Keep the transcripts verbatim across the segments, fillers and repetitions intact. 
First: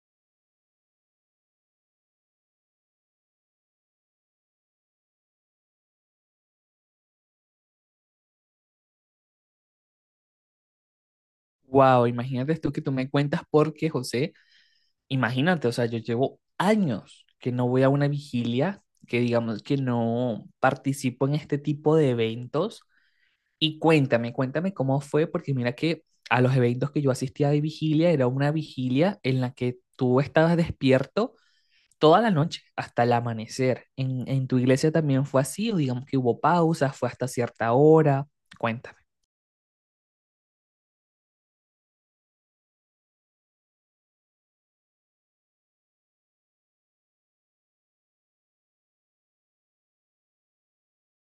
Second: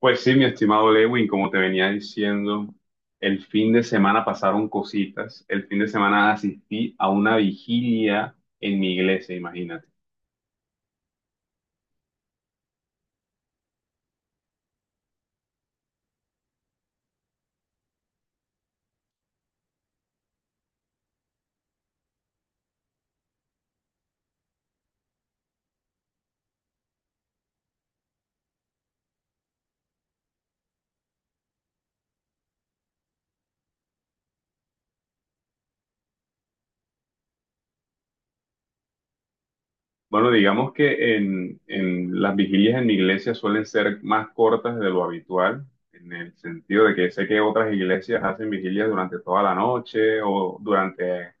Pues sí, mi estimado Lewin, como te venía diciendo, el fin de semana pasaron cositas. El fin de semana asistí a una vigilia en mi iglesia, imagínate. Wow, imagínate esto que tú me cuentas porque, José, imagínate, o sea, yo llevo años que no voy a una vigilia, que digamos que no participo en este tipo de eventos. Y cuéntame, cuéntame cómo fue, porque mira que a los eventos que yo asistía de vigilia era una vigilia en la que tú estabas despierto toda la noche hasta el amanecer. ¿En, en tu iglesia también fue así o digamos que hubo pausas, fue hasta cierta hora? Cuéntame. Bueno, digamos que en, en las vigilias en mi iglesia suelen ser más cortas de lo habitual, en el sentido de que sé que otras iglesias hacen vigilias durante toda la noche o durante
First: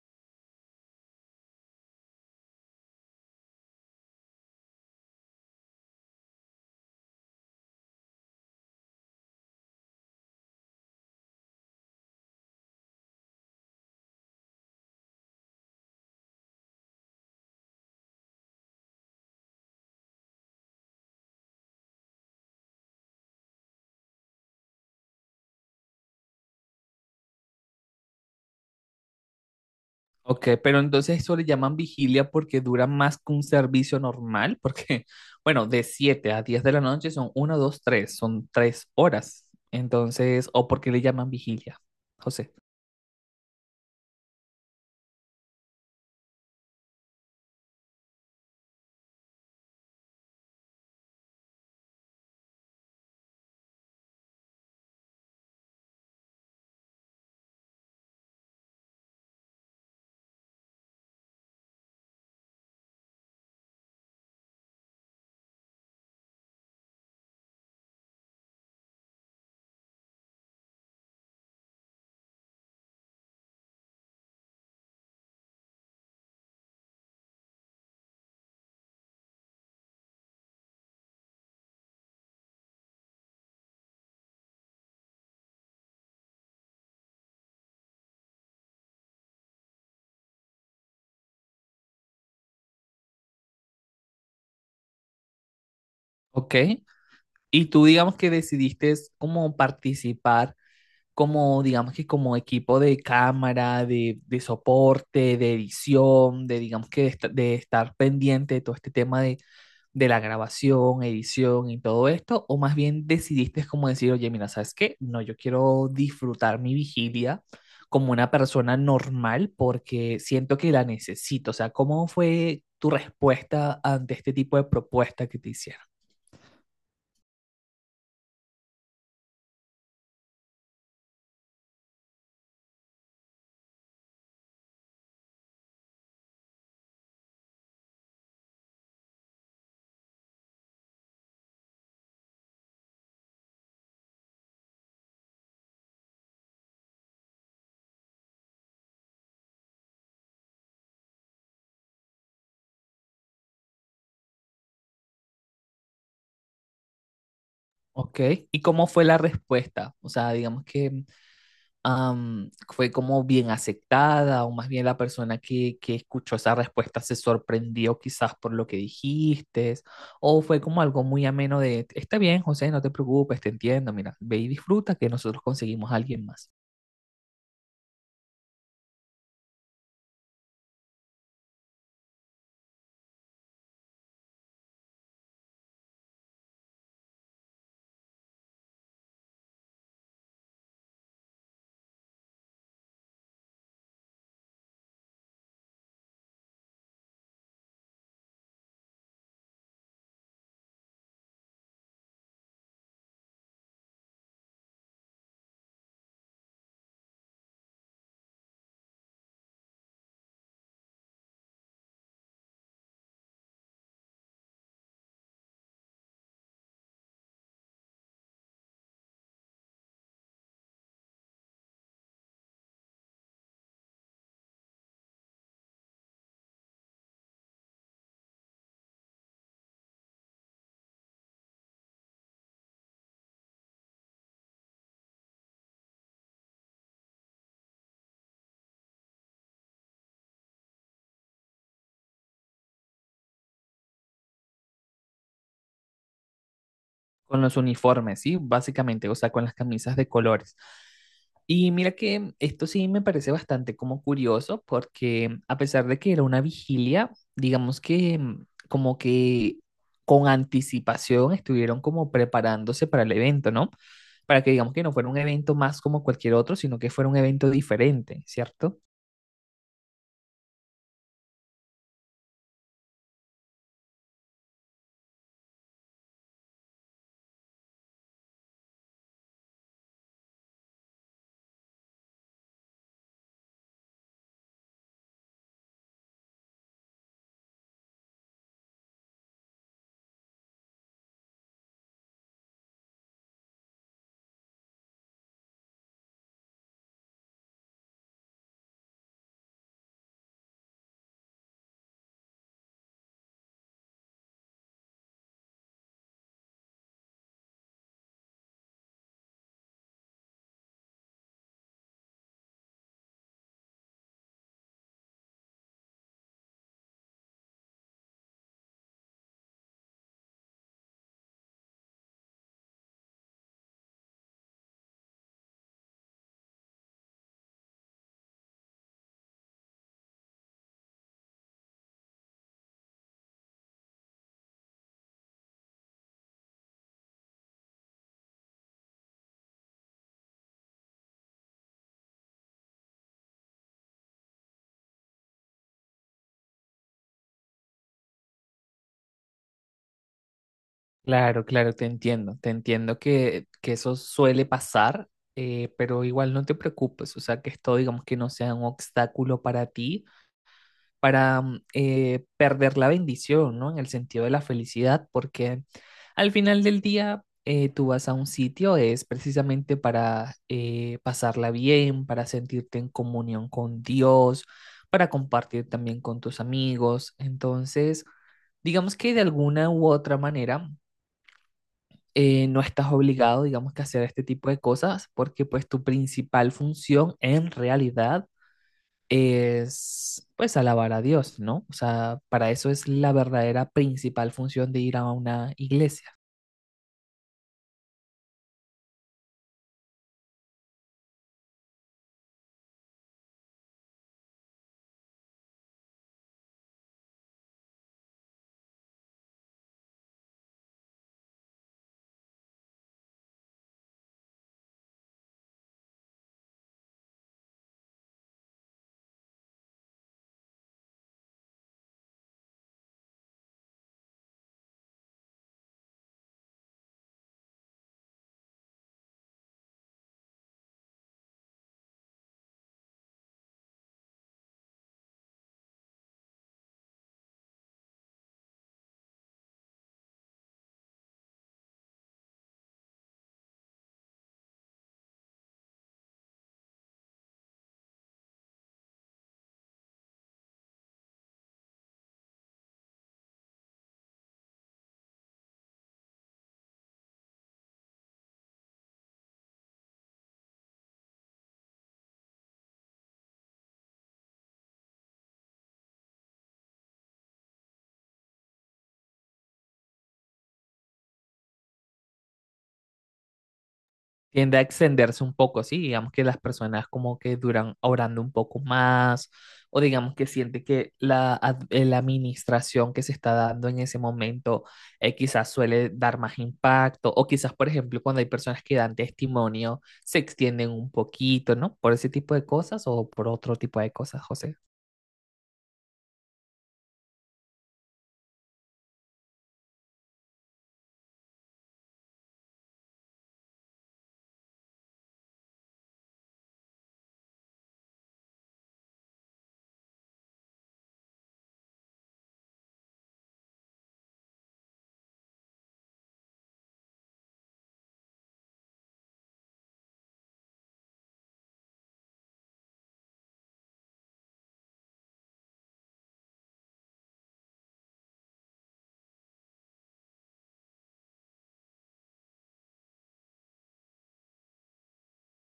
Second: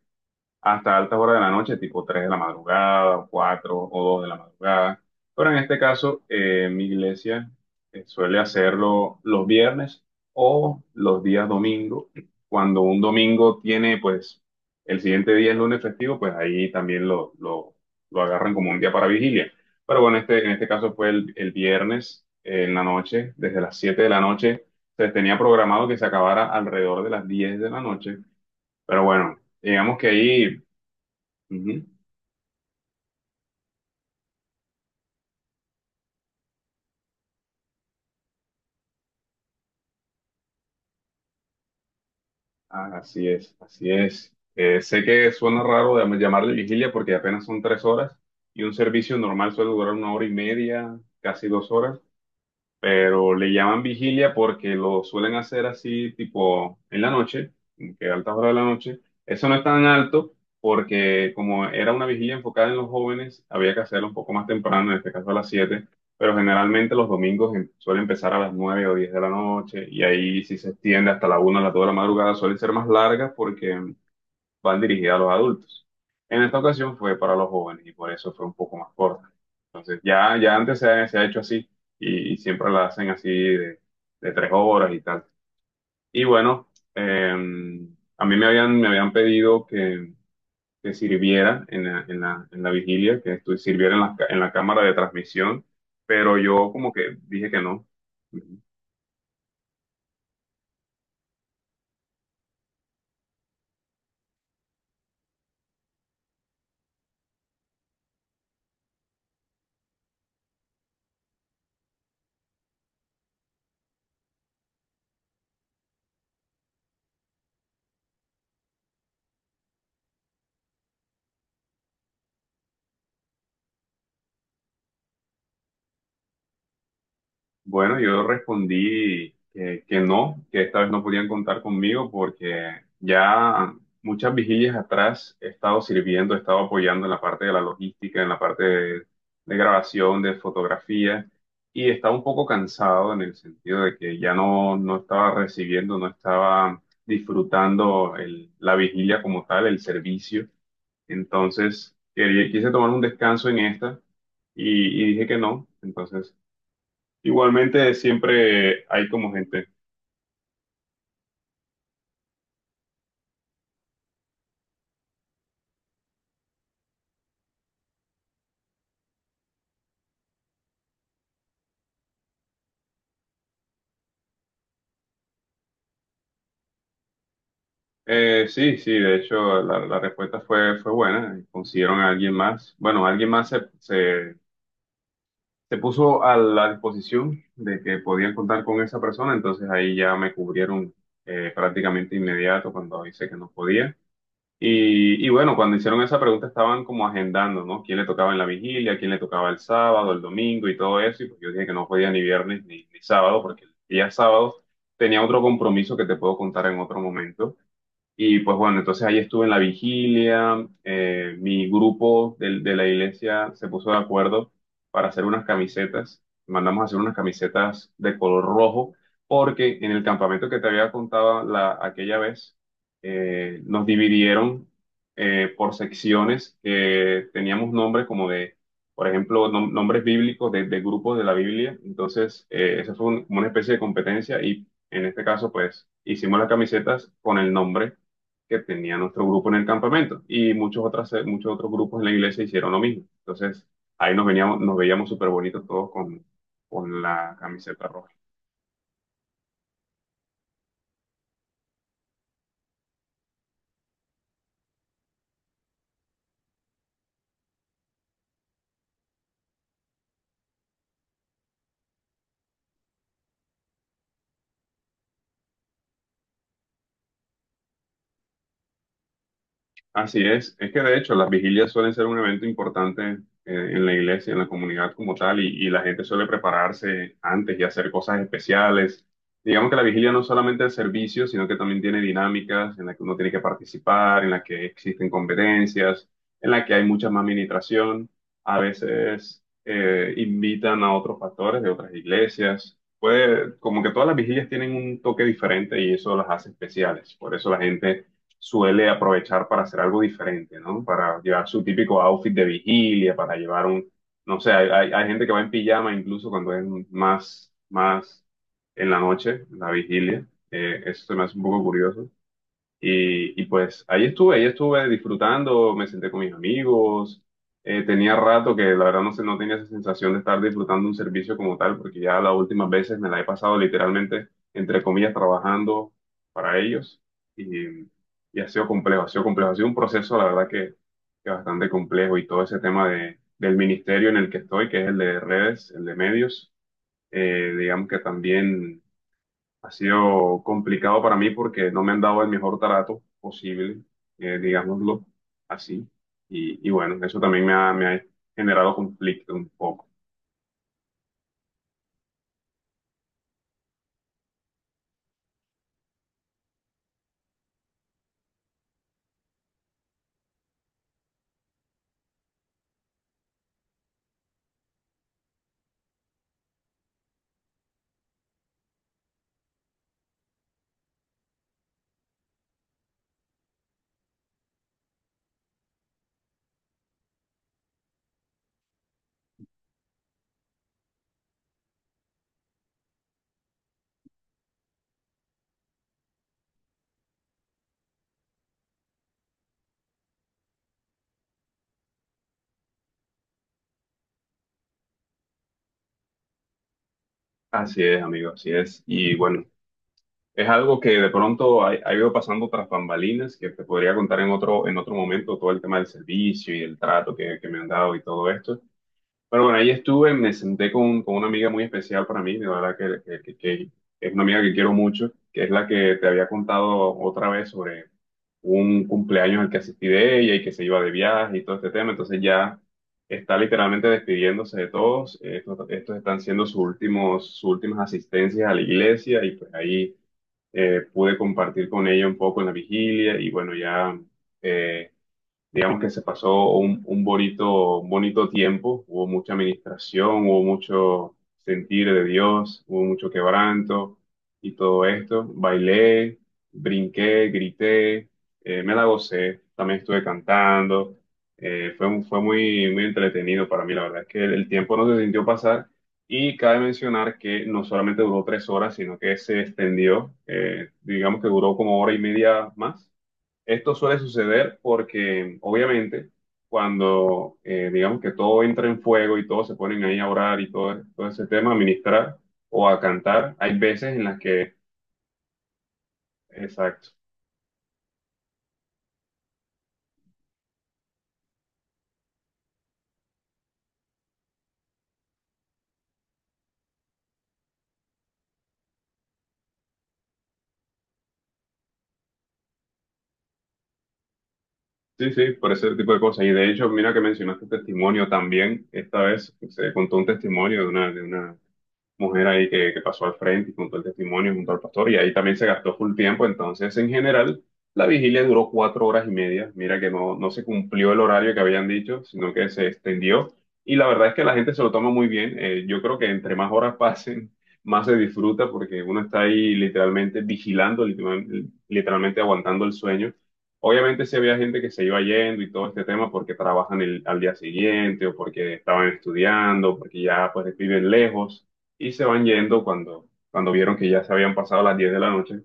hasta altas horas de la noche, tipo tres de la madrugada, o cuatro o dos de la madrugada. Pero en este caso, eh, mi iglesia eh, suele hacerlo los viernes o los días domingo. Cuando un domingo tiene, pues, el siguiente día es lunes festivo, pues ahí también lo, lo, lo agarran como un día para vigilia. Pero bueno, este, en este caso fue el, el viernes eh, en la noche, desde las siete de la noche. Se tenía programado que se acabara alrededor de las diez de la noche. Pero bueno, digamos que Ok, ahí pero entonces eso le llaman ujú. vigilia porque dura más que un servicio normal, porque, bueno, de siete a diez de la noche son uno dos tres son tres horas. Entonces, o porque le llaman vigilia, José. Ah, así es, así es. Eh, sé que suena raro llam- llamarle vigilia porque apenas son tres horas y un servicio normal suele durar una hora y media, casi dos horas, pero le llaman vigilia porque lo suelen hacer así tipo en la noche, como que a altas horas de la noche. Eso no es tan alto porque como era una vigilia enfocada en los jóvenes, había que hacerlo un poco más temprano, en este caso a las siete, pero generalmente los domingos em- suele empezar a las nueve o diez de la noche y ahí si se extiende hasta la una o las dos de la madrugada, suelen ser más largas porque van dirigidas a los adultos. En esta ocasión fue para los jóvenes y por eso fue un poco más corta. Entonces, ya, ya antes se ha, se ha hecho así y, y siempre la hacen así de, de tres horas y tal. Y bueno, eh, a mí me habían, me habían pedido que, que sirviera en la, en la, en la vigilia, que estu- sirviera en la, ca- en la cámara de transmisión, pero Ok, yo como que dije que y tú no. digamos que decidiste es como participar, como digamos que como equipo de cámara, de, de soporte, de edición, de digamos que de, esta- de estar pendiente de todo este tema de de la grabación, edición y todo esto. ¿O más bien decidiste como decir, oye, mira, ¿sabes qué? No, yo quiero disfrutar mi vigilia como una persona normal porque siento que la necesito. O sea, ¿cómo fue tu respuesta ante este tipo de propuesta que te hicieron? Bueno, yo respondí que, que no, que esta vez no podían contar conmigo porque ya muchas vigilias atrás he estado sirviendo, he estado apoyando en la parte de la logística, en la parte de, de grabación, de fotografía, y estaba un poco cansado en el sentido de que ya no, no estaba recibiendo, no estaba disfrutando el- la vigilia como tal, el servicio. Entonces, quería- quise tomar un descanso en esta y, y dije que no. Entonces, igualmente Ok, ¿y siempre cómo fue hay la como gente. respuesta? O sea, digamos que am, fue como bien aceptada o más bien la persona que, que escuchó esa respuesta se sorprendió quizás por lo que dijiste o fue como algo muy ameno de, está bien, José, no te preocupes, te entiendo, mira, ve y disfruta que nosotros conseguimos a alguien más. Eh, sí, sí, de hecho la, la respuesta fue, fue buena. Consiguieron a alguien más. Bueno, alguien más se, se, se puso a la disposición de que podían contar con esa persona, entonces ahí ya me cubrieron eh, prácticamente inmediato cuando hice que no podía. Y, y bueno, cuando hicieron esa pregunta estaban como agendando, ¿no? ¿Quién le tocaba en la vigilia? ¿Quién le tocaba el sábado, el domingo y todo eso? Y pues yo dije que no podía ni viernes ni, ni sábado, porque el día sábado tenía otro compromiso que te puedo contar en otro momento. Y pues bueno, entonces ahí estuve en la vigilia, eh, mi grupo del- de, la iglesia se puso de acuerdo para hacer unas camisetas, mandamos a hacer unas camisetas de color rojo, porque en el campamento que te había contado la, aquella vez, eh, nos dividieron eh, por secciones que teníamos nombres como de, por ejemplo, nom- nombres bíblicos de, de grupos de la Biblia, entonces eh, eso fue un- como una especie de competencia y en este caso pues hicimos las camisetas con el nombre que tenía nuestro grupo en el campamento y muchos otras, muchos otros grupos en la iglesia hicieron lo mismo. Entonces, ahí nos veníamos, nos veíamos súper bonitos todos con, con la Con los camiseta roja. uniformes, ¿sí? Básicamente, o sea, con las camisas de colores. Y mira que esto sí me parece bastante como curioso porque a pesar de que era una vigilia, digamos que mm, como que con anticipación estuvieron como preparándose para el evento, ¿no? Para que digamos que no fuera un evento más como cualquier otro, sino que fuera un evento diferente, ¿cierto? Así es, es que de hecho las vigilias suelen ser un evento importante eh, en la iglesia, en la comunidad como tal, y, y la gente suele prepararse antes y hacer cosas especiales. Digamos que la vigilia no es solamente el servicio, sino que también tiene dinámicas en las que uno tiene que participar, en las que existen competencias, en las que hay mucha más ministración. A veces eh, invitan a otros pastores de otras iglesias. Puede, como que todas las vigilias tienen un toque diferente y eso las hace especiales. Por eso la gente suele aprovechar para hacer algo diferente, ¿no? Para llevar su típico outfit de vigilia, para llevar un, no sé, hay, hay- hay gente que va en pijama incluso cuando es más, más en la noche, en la vigilia. Eh, eso se me hace un poco curioso. Y, y pues ahí estuve, ahí estuve disfrutando, me senté con mis amigos, eh, tenía rato que la verdad no sé, no tenía esa sensación de estar disfrutando un servicio como tal, porque ya las últimas veces me la he pasado literalmente, entre comillas, trabajando para ellos y, y ha sido complejo, ha sido complejo, ha sido un proceso, la verdad que, que bastante complejo y todo ese tema de, del ministerio en el que estoy, que es el de redes, el de medios, eh, digamos que también ha sido complicado para mí porque no me han dado el mejor trato posible, eh, digámoslo así. Y, y bueno, eso también me ha, me ha generado conflicto un poco. Claro, claro, te entiendo, te entiendo que, que eso suele pasar, eh, pero igual no te preocupes, o sea, que esto digamos que no sea un obstáculo para ti, para mm, eh, perder la bendición, ¿no? En el sentido de la felicidad, porque al final del día eh, tú vas a un sitio, es precisamente para eh, pasarla bien, para sentirte en comunión con Dios, para compartir también con tus amigos, entonces. Digamos que de alguna u otra manera eh, no estás obligado, digamos, que a hacer este tipo de cosas porque pues tu principal función en realidad es pues alabar a Dios, ¿no? O sea, para eso es la verdadera principal función de ir a una iglesia. Así es, amigo, así es. Y bueno, es algo que de pronto ha, ha ido pasando tras bambalinas, que te podría contar en otro, en otro momento todo el tema del servicio y el trato que, que me han dado y todo esto. Pero bueno, ahí estuve, me senté con, con una amiga muy especial para mí, de verdad que, que- que- que es una amiga que quiero mucho, que es la que te había contado otra vez sobre un cumpleaños al que asistí de ella y que se iba de viaje y todo este tema, entonces ya está literalmente despidiéndose de todos, estos, estos están siendo sus últimos, sus últimas asistencias a la iglesia y pues ahí eh, pude compartir con ella un poco en la vigilia y bueno, ya. Eh, digamos que se pasó un, un bonito, un bonito tiempo, hubo mucha administración, hubo mucho sentir de Dios, hubo mucho quebranto y todo esto. Bailé, brinqué, grité, eh, me la gocé, también estuve cantando. Eh, fue, un- fue muy, muy entretenido para mí, la verdad es que el, el tiempo no se sintió pasar. Y cabe mencionar que no solamente duró tres horas, sino que se extendió, eh, digamos que duró como hora y media más. Esto suele suceder porque, obviamente, cuando eh, digamos que todo entra en fuego y todos se ponen ahí a orar y todo, todo ese tema, a ministrar o a cantar, hay veces en las que, Tiende a extenderse un poco, sí, digamos que las personas exacto, como que duran orando un poco más, o digamos que siente que la, ad- eh, la administración que se está dando en ese momento eh, quizás suele dar más impacto, o quizás, por ejemplo, cuando hay personas que dan testimonio, se extienden un poquito, ¿no? Por ese tipo de cosas o por otro tipo de cosas, José. sí, sí, por ese tipo de cosas. Y de hecho, mira que mencionaste testimonio también, esta vez se contó un testimonio de una, de una mujer ahí que, que pasó al frente y contó el testimonio junto al pastor y ahí también se gastó full tiempo. Entonces, en general, la vigilia duró cuatro horas y media. Mira que no, no se cumplió el horario que habían dicho, sino que se extendió. Y la verdad es que la gente se lo toma muy bien. Eh, yo creo que entre más horas pasen, más se disfruta porque uno está ahí literalmente vigilando, literal- literalmente aguantando el sueño. Obviamente sí había gente que se iba yendo y todo este tema porque trabajan el- al día siguiente o porque estaban estudiando, porque ya pues viven lejos y se van yendo cuando, cuando vieron que ya se habían pasado las diez de la noche.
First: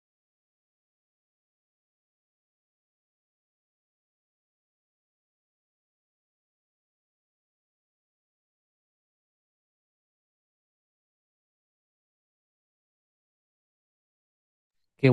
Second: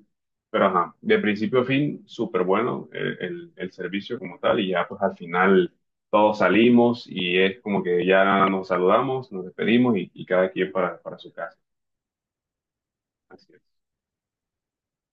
Pero ajá, de principio a fin, súper bueno el, el- el servicio como tal y ya pues al final todos salimos y es como que ya nos saludamos, nos despedimos y, y cada quien para, para su casa. Así es. Qué